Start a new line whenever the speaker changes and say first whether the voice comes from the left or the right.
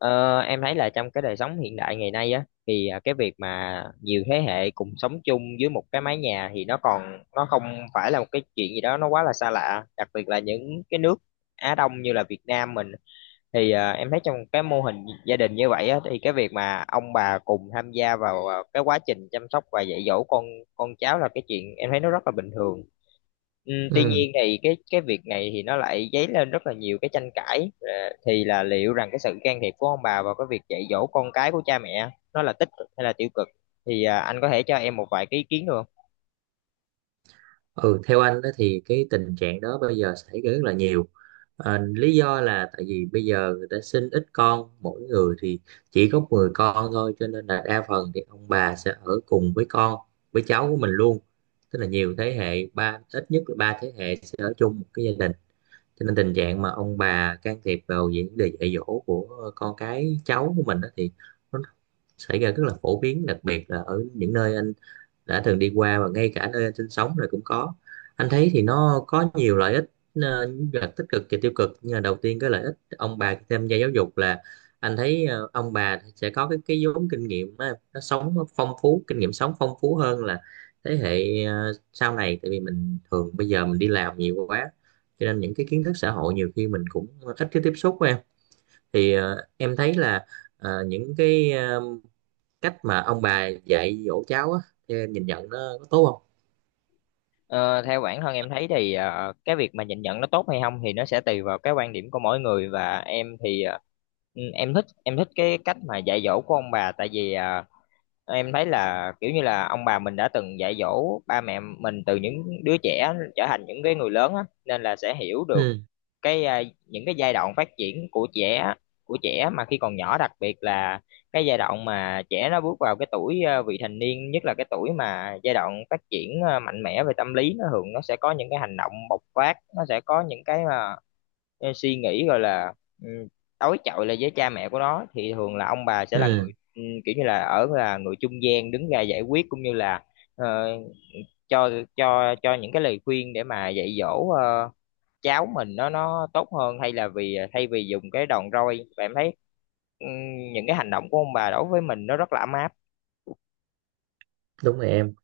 left: Ờ, em thấy là trong cái đời sống hiện đại ngày nay á thì cái việc mà nhiều thế hệ cùng sống chung dưới một cái mái nhà thì nó còn nó không phải là một cái chuyện gì đó nó quá là xa lạ, đặc biệt là những cái nước Á Đông như là Việt Nam mình. Thì, em thấy trong cái mô hình gia đình như vậy á, thì cái việc mà ông bà cùng tham gia vào cái quá trình chăm sóc và dạy dỗ con cháu là cái chuyện em thấy nó rất là bình thường. Tuy
right: Ừ.
left: nhiên thì cái việc này thì nó lại dấy lên rất là nhiều cái tranh cãi, thì là liệu rằng cái sự can thiệp của ông bà vào cái việc dạy dỗ con cái của cha mẹ nó là tích cực hay là tiêu cực, thì anh có thể cho em một vài cái ý kiến được?
right: Ừ, theo anh đó thì cái tình trạng đó bây giờ xảy ra rất là nhiều. Lý do là tại vì bây giờ người ta sinh ít con, mỗi người thì chỉ có 10 con thôi, cho nên là đa phần thì ông bà sẽ ở cùng với con với cháu của mình luôn. Tức là nhiều thế hệ, ít nhất là 3 thế hệ sẽ ở chung một cái gia đình, cho nên tình trạng mà ông bà can thiệp vào vấn đề dạy dỗ của con cái cháu của mình đó thì nó xảy ra rất là phổ biến, đặc biệt là ở những nơi anh đã từng đi qua và ngay cả nơi anh sinh sống rồi cũng có. Anh thấy thì nó có nhiều lợi ích, những tích cực và tiêu cực, nhưng mà đầu tiên cái lợi ích ông bà khi tham gia giáo dục là anh thấy ông bà sẽ có cái vốn kinh nghiệm á, nó sống nó phong phú, kinh nghiệm sống phong phú hơn là thế hệ sau này. Tại vì mình thường bây giờ mình đi làm nhiều quá cho nên những cái kiến thức xã hội nhiều khi mình cũng ít cái tiếp xúc với em. Thì em thấy là những cái cách mà ông bà dạy dỗ cháu á thì em nhìn nhận nó có tốt không?
left: Ờ, Theo bản thân em thấy thì cái việc mà nhìn nhận nó tốt hay không thì nó sẽ tùy vào cái quan điểm của mỗi người, và em thì em thích cái cách mà dạy dỗ của ông bà, tại vì em thấy là kiểu như là ông bà mình đã từng dạy dỗ ba mẹ mình từ những đứa trẻ trở thành những cái người lớn á, nên là sẽ hiểu được
right: Ừ.
left: những cái giai đoạn phát triển của trẻ mà khi còn nhỏ, đặc biệt là cái giai đoạn mà trẻ nó bước vào cái tuổi vị thành niên, nhất là cái tuổi mà giai đoạn phát triển mạnh mẽ về tâm lý, nó thường nó sẽ có những cái hành động bộc phát, nó sẽ có những cái suy nghĩ gọi là ừ, đối chọi lại với cha mẹ của nó, thì thường là ông bà sẽ là
right: Ừ,
left: người, kiểu như là là người trung gian đứng ra giải quyết, cũng như là ờ, cho cho những cái lời khuyên để mà dạy dỗ cháu mình nó tốt hơn, hay là vì thay vì dùng cái đòn roi. Và em thấy ừm, những cái hành động của ông bà đối với mình nó rất là ấm áp.
right: đúng rồi em.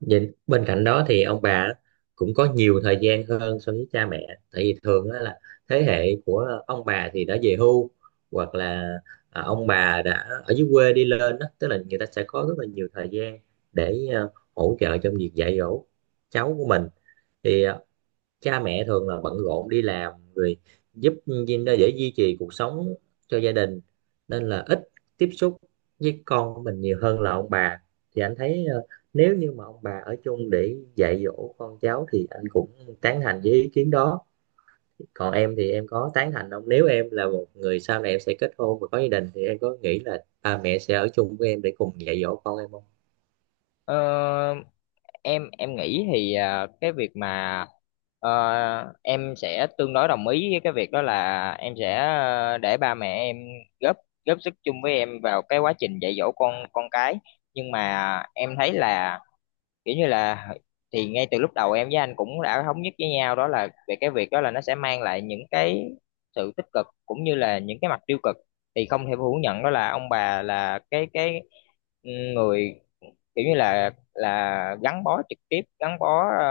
right: Vậy bên cạnh đó thì ông bà cũng có nhiều thời gian hơn so với cha mẹ. Tại vì thường á là thế hệ của ông bà thì đã về hưu, hoặc là ông bà đã ở dưới quê đi lên đó, tức là người ta sẽ có rất là nhiều thời gian để hỗ trợ trong việc dạy dỗ cháu của mình. Thì cha mẹ thường là bận rộn đi làm rồi, giúp để duy trì cuộc sống cho gia đình, nên là ít tiếp xúc với con của mình nhiều hơn là ông bà. Thì anh thấy nếu như mà ông bà ở chung để dạy dỗ con cháu thì anh cũng tán thành với ý kiến đó. Còn em thì em có tán thành không, nếu em là một người sau này em sẽ kết hôn và có gia đình thì em có nghĩ là ba mẹ sẽ ở chung với em để cùng dạy dỗ con em không?
left: Ờ, em nghĩ thì cái việc mà ờ, em sẽ tương đối đồng ý với cái việc đó, là em sẽ để ba mẹ em góp góp sức chung với em vào cái quá trình dạy dỗ con cái, nhưng mà em thấy là, kiểu như là, thì ngay từ lúc đầu em với anh cũng đã thống nhất với nhau đó, là về cái việc đó là nó sẽ mang lại những cái sự tích cực cũng như là những cái mặt tiêu cực. Thì không thể phủ nhận đó là ông bà là cái người, kiểu như là gắn bó trực tiếp, gắn bó ờ,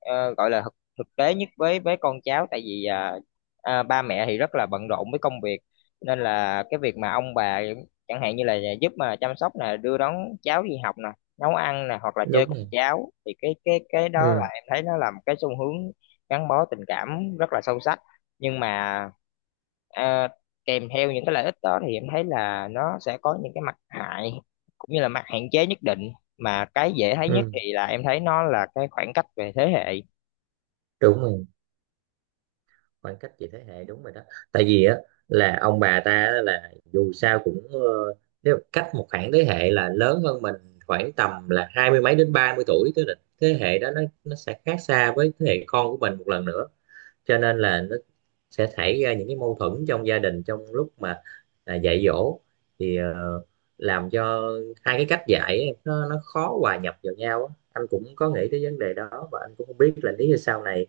left: ờ, gọi là thực thực tế nhất với con cháu, tại vì ba mẹ thì rất là bận rộn với công việc, nên là cái việc mà ông bà, chẳng hạn như là giúp mà chăm sóc nè, đưa đón cháu đi học nè, nấu ăn nè, hoặc là chơi
right: Đúng
left: cùng
right: rồi.
left: cháu, thì cái đó là
right: Ừ.
left: em thấy nó là một cái xu hướng gắn bó tình cảm rất là sâu sắc. Nhưng mà à, kèm theo những cái lợi ích đó thì em thấy là nó sẽ có những cái mặt hại cũng như là mặt hạn chế nhất định, mà cái dễ thấy nhất
right: Ừ,
left: thì là em thấy nó là cái khoảng cách về thế hệ.
right: đúng rồi. Khoảng cách về thế hệ, đúng rồi đó. Tại vì á là ông bà ta á, là dù sao cũng nếu cách một khoảng thế hệ là lớn hơn mình khoảng tầm là hai mươi mấy đến 30 tuổi, tức là thế hệ đó nó sẽ khác xa với thế hệ con của mình một lần nữa. Cho nên là nó sẽ xảy ra những cái mâu thuẫn trong gia đình trong lúc mà dạy dỗ, thì làm cho hai cái cách dạy ấy, nó khó hòa nhập vào nhau á. Anh cũng có nghĩ tới vấn đề đó và anh cũng không biết là nếu như sau này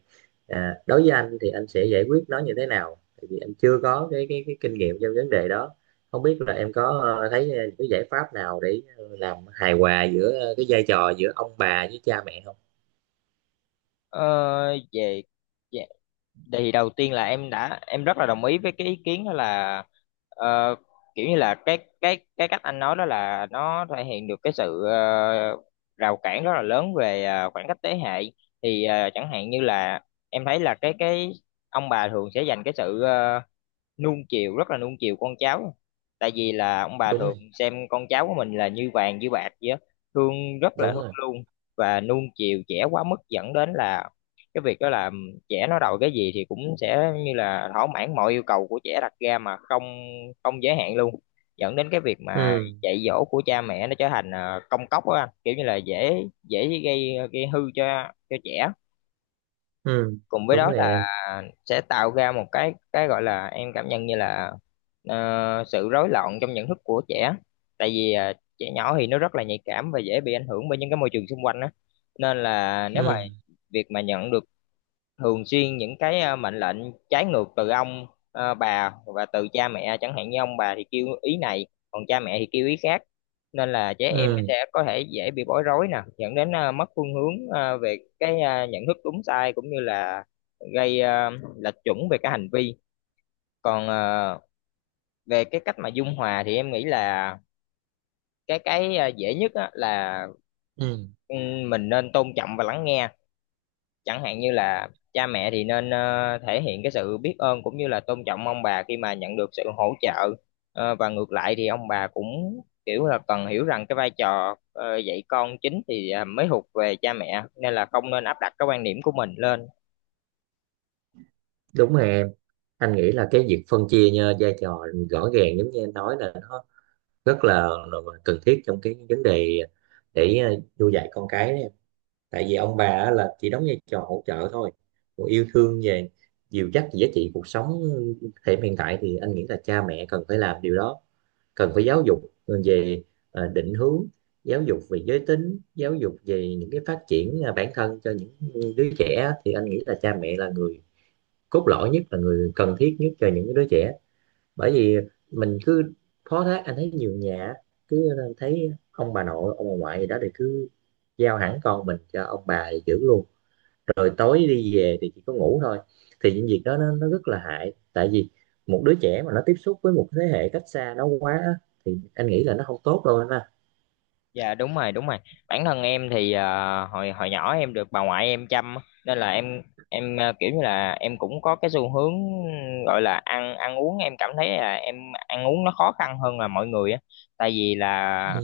right: đối với anh thì anh sẽ giải quyết nó như thế nào, tại vì anh chưa có cái kinh nghiệm trong vấn đề đó. Không biết là em có thấy cái giải pháp nào để làm hài hòa giữa cái vai trò giữa ông bà với cha mẹ không?
left: Ờ, về về- Thì đầu tiên là em đã em rất là đồng ý với cái ý kiến đó, là ờ, kiểu như là cái cách anh nói đó là nó thể hiện được cái sự rào cản rất là lớn về khoảng cách thế hệ. Thì chẳng hạn như là em thấy là cái ông bà thường sẽ dành cái sự nuông chiều, rất là nuông chiều con cháu, tại vì là ông bà
right: Đúng
left: thường
right: rồi.
left: xem con cháu của mình là như vàng như bạc vậy á, thương rất là
right: Đúng
left: thương
right: rồi.
left: luôn, và nuông chiều trẻ quá mức, dẫn đến là cái việc đó là trẻ nó đòi cái gì thì cũng sẽ như là thỏa mãn mọi yêu cầu của trẻ đặt ra, mà không không giới hạn luôn, dẫn đến cái việc mà
right: Ừ.
left: dạy dỗ của cha mẹ nó trở thành công cốc á anh. Kiểu như là dễ dễ gây gây hư cho trẻ.
right: Ừ,
left: Cùng với
right: đúng
left: đó
right: rồi
left: là
right: em.
left: sẽ tạo ra một cái gọi là em cảm nhận như là ờ, sự rối loạn trong nhận thức của trẻ, tại vì trẻ nhỏ thì nó rất là nhạy cảm và dễ bị ảnh hưởng bởi những cái môi trường xung quanh á, nên là nếu mà
right: Ừ.
left: việc mà nhận được thường xuyên những cái mệnh lệnh trái ngược từ bà và từ cha mẹ, chẳng hạn như ông bà thì kêu ý này còn cha mẹ thì kêu ý khác, nên là trẻ em nó
right: Ừ.
left: sẽ có thể dễ bị bối rối nè, dẫn đến mất phương hướng về cái nhận thức đúng sai, cũng như là gây lệch chuẩn về cái hành vi. Còn về cái cách mà dung hòa thì em nghĩ là cái dễ nhất á, là
right: Ừ,
left: ừ, mình nên tôn trọng và lắng nghe. Chẳng hạn như là cha mẹ thì nên thể hiện cái sự biết ơn cũng như là tôn trọng ông bà khi mà nhận được sự hỗ trợ. Và ngược lại thì ông bà cũng kiểu là cần hiểu rằng cái vai trò dạy con chính thì mới thuộc về cha mẹ, nên là không nên áp đặt cái quan điểm của mình lên.
right: đúng rồi em. Anh nghĩ là cái việc phân chia nha, vai trò rõ ràng giống như em nói là nó rất là cần thiết trong cái vấn đề để nuôi dạy con cái. Tại vì ông bà á là chỉ đóng vai trò hỗ trợ thôi, còn yêu thương, về dìu dắt giá trị cuộc sống thời điểm hiện tại thì anh nghĩ là cha mẹ cần phải làm điều đó. Cần phải giáo dục về định hướng, giáo dục về giới tính, giáo dục về những cái phát triển bản thân cho những đứa trẻ. Thì anh nghĩ là cha mẹ là người cốt lõi nhất, là người cần thiết nhất cho những đứa trẻ. Bởi vì mình cứ phó thác, anh thấy nhiều nhà cứ thấy ông bà nội ông bà ngoại gì đó thì cứ giao hẳn con mình cho ông bà thì giữ luôn, rồi tối đi về thì chỉ có ngủ thôi. Thì những việc đó nó rất là hại, tại vì một đứa trẻ mà nó tiếp xúc với một thế hệ cách xa nó quá á, thì anh nghĩ là nó không tốt đâu anh ha.
left: Dạ đúng rồi, đúng rồi. Bản thân em thì hồi hồi nhỏ em được bà ngoại em chăm á, nên là em kiểu như là em cũng có cái xu hướng gọi là ăn ăn uống, em cảm thấy là em ăn uống nó khó khăn hơn là mọi người á. Tại vì là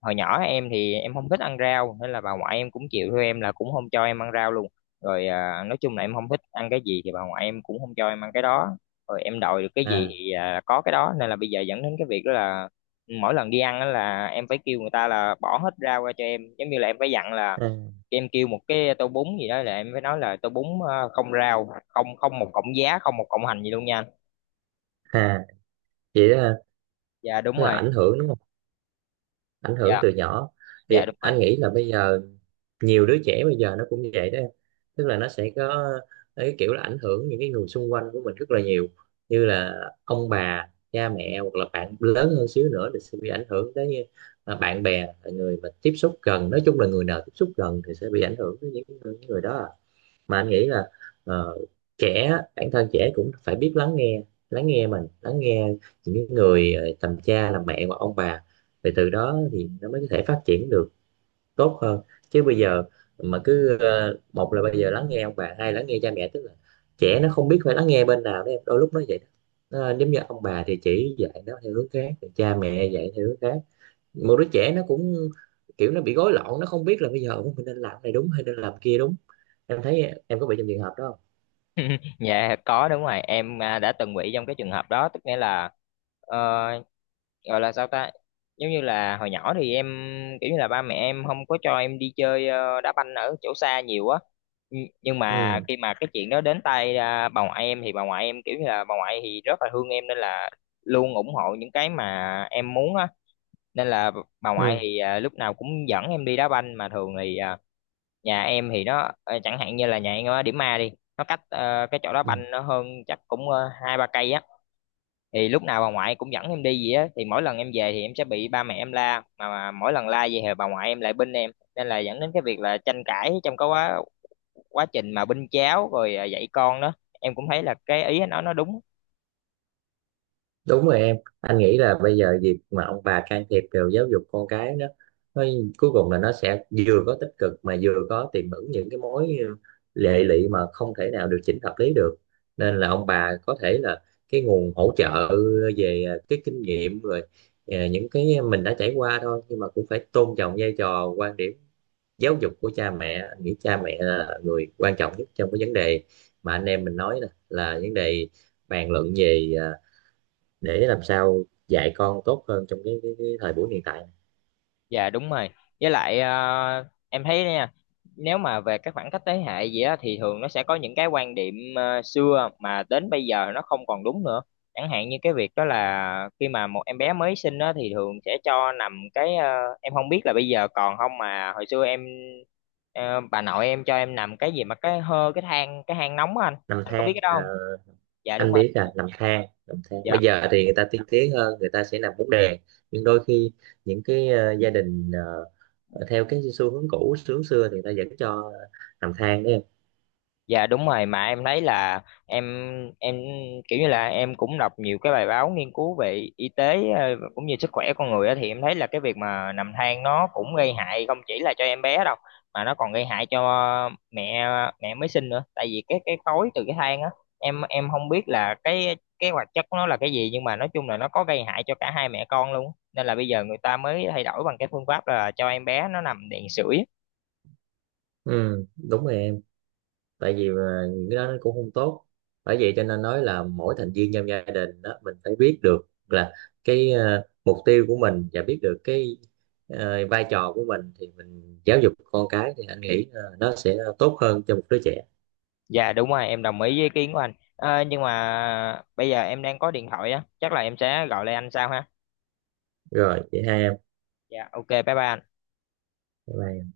left: hồi nhỏ em thì em không thích ăn rau, nên là bà ngoại em cũng chịu theo em là cũng không cho em ăn rau luôn. Rồi nói chung là em không thích ăn cái gì thì bà ngoại em cũng không cho em ăn cái đó, rồi em đòi được cái gì
right: à,
left: thì có cái đó, nên là bây giờ dẫn đến cái việc đó là mỗi lần đi ăn á là em phải kêu người ta là bỏ hết rau ra cho em, giống như là em phải dặn là
right: à,
left: em kêu một cái tô bún gì đó là em phải nói là tô bún không rau, không, một cọng giá, không một cọng hành gì luôn nha.
right: à Vậy đó,
left: Dạ đúng
right: nó là
left: rồi.
right: ảnh hưởng đúng không? Ảnh
left: Dạ.
right: hưởng từ nhỏ. Thì
left: Dạ đúng
right: anh
left: rồi.
right: nghĩ là bây giờ nhiều đứa trẻ bây giờ nó cũng vậy đó em. Tức là nó sẽ có cái kiểu là ảnh hưởng những cái người xung quanh của mình rất là nhiều, như là ông bà cha mẹ hoặc là bạn lớn hơn xíu nữa thì sẽ bị ảnh hưởng tới, như là bạn bè, là người mà tiếp xúc gần. Nói chung là người nào tiếp xúc gần thì sẽ bị ảnh hưởng tới những người đó à. Mà anh nghĩ là ờ, trẻ bản thân trẻ cũng phải biết lắng nghe, lắng nghe mình, lắng nghe những cái người tầm cha làm mẹ hoặc ông bà. Thì từ đó thì nó mới có thể phát triển được tốt hơn. Chứ bây giờ mà cứ một là bây giờ lắng nghe ông bà, hai lắng nghe cha mẹ, tức là trẻ nó không biết phải lắng nghe bên nào đó em, đôi lúc nó vậy đó. Giống như ông bà thì chỉ dạy nó theo hướng khác, rồi cha mẹ dạy theo hướng khác, một đứa trẻ nó cũng kiểu nó bị gối lộn, nó không biết là bây giờ mình nên làm cái này đúng hay nên làm kia đúng. Em thấy em có bị trong trường hợp đó không?
left: Dạ có, đúng rồi em, đã từng bị trong cái trường hợp đó, tức nghĩa là ờ, gọi là sao ta, giống như là hồi nhỏ thì em, kiểu như là ba mẹ em không có cho em đi chơi đá banh ở chỗ xa nhiều á. Nhưng mà
right: Ừ.
left: khi mà cái chuyện đó đến tay bà ngoại em thì bà ngoại em, kiểu như là bà ngoại thì rất là thương em nên là luôn ủng hộ những cái mà em muốn á, nên là bà ngoại
right: Ừ.
left: thì lúc nào cũng dẫn em đi đá banh. Mà thường thì nhà em thì nó chẳng hạn như là nhà em ở Điểm A đi, nó cách cái chỗ đó
right: Ừ,
left: banh nó hơn chắc cũng hai ba cây á, thì lúc nào bà ngoại cũng dẫn em đi gì á, thì mỗi lần em về thì em sẽ bị ba mẹ em la. Mà mỗi lần la vậy thì bà ngoại em lại binh em, nên là dẫn đến cái việc là tranh cãi trong cái quá quá trình mà binh cháu rồi dạy con đó. Em cũng thấy là cái ý nó đúng.
right: đúng rồi em. Anh nghĩ là bây giờ việc mà ông bà can thiệp vào giáo dục con cái đó, nó cuối cùng là nó sẽ vừa có tích cực mà vừa có tiềm ẩn những cái mối lệ lụy mà không thể nào điều chỉnh hợp lý được. Nên là ông bà có thể là cái nguồn hỗ trợ về cái kinh nghiệm rồi, những cái mình đã trải qua thôi, nhưng mà cũng phải tôn trọng vai trò, quan điểm giáo dục của cha mẹ. Anh nghĩ cha mẹ là người quan trọng nhất trong cái vấn đề mà anh em mình nói nè, là vấn đề bàn luận về để làm sao dạy con tốt hơn trong cái thời buổi hiện tại.
left: Dạ đúng rồi. Với lại em thấy nha, nếu mà về các khoảng cách thế hệ gì á thì thường nó sẽ có những cái quan điểm xưa mà đến bây giờ nó không còn đúng nữa. Chẳng hạn như cái việc đó là khi mà một em bé mới sinh á thì thường sẽ cho nằm cái, em không biết là bây giờ còn không, mà hồi xưa bà nội em cho em nằm cái gì mà cái hơ cái than, cái hang nóng á anh.
right: Nằm
left: Anh có biết
right: than
left: cái đó
right: à?
left: không? Dạ đúng
right: Anh
left: rồi.
right: biết là nằm than.
left: Dạ.
right: Bây giờ thì người ta tiên tiến hơn, người ta sẽ nằm bốn đè. Nhưng đôi khi những cái gia đình theo cái xu hướng cũ, xu hướng xưa thì người ta vẫn cho nằm than đấy em.
left: Dạ đúng rồi, mà em thấy là em kiểu như là em cũng đọc nhiều cái bài báo nghiên cứu về y tế, cũng như sức khỏe con người á, thì em thấy là cái việc mà nằm than nó cũng gây hại không chỉ là cho em bé đâu, mà nó còn gây hại cho mẹ mẹ mới sinh nữa, tại vì cái khói từ cái than á. Em không biết là cái hoạt chất của nó là cái gì, nhưng mà nói chung là nó có gây hại cho cả hai mẹ con luôn, nên là bây giờ người ta mới thay đổi bằng cái phương pháp là cho em bé nó nằm đèn sưởi.
right: Ừ, đúng rồi em. Tại vì mà những cái đó nó cũng không tốt. Bởi vậy cho nên nói là mỗi thành viên trong gia đình đó mình phải biết được là cái mục tiêu của mình, và biết được cái vai trò của mình, thì mình giáo dục con cái thì anh nghĩ nó sẽ tốt hơn cho một đứa trẻ.
left: Dạ đúng rồi, em đồng ý với ý kiến của anh. Ờ, nhưng mà bây giờ em đang có điện thoại á, chắc là em sẽ gọi lại anh sau ha.
right: Rồi vậy hai em.
left: Dạ ok, bye bye anh.
right: Bye bye.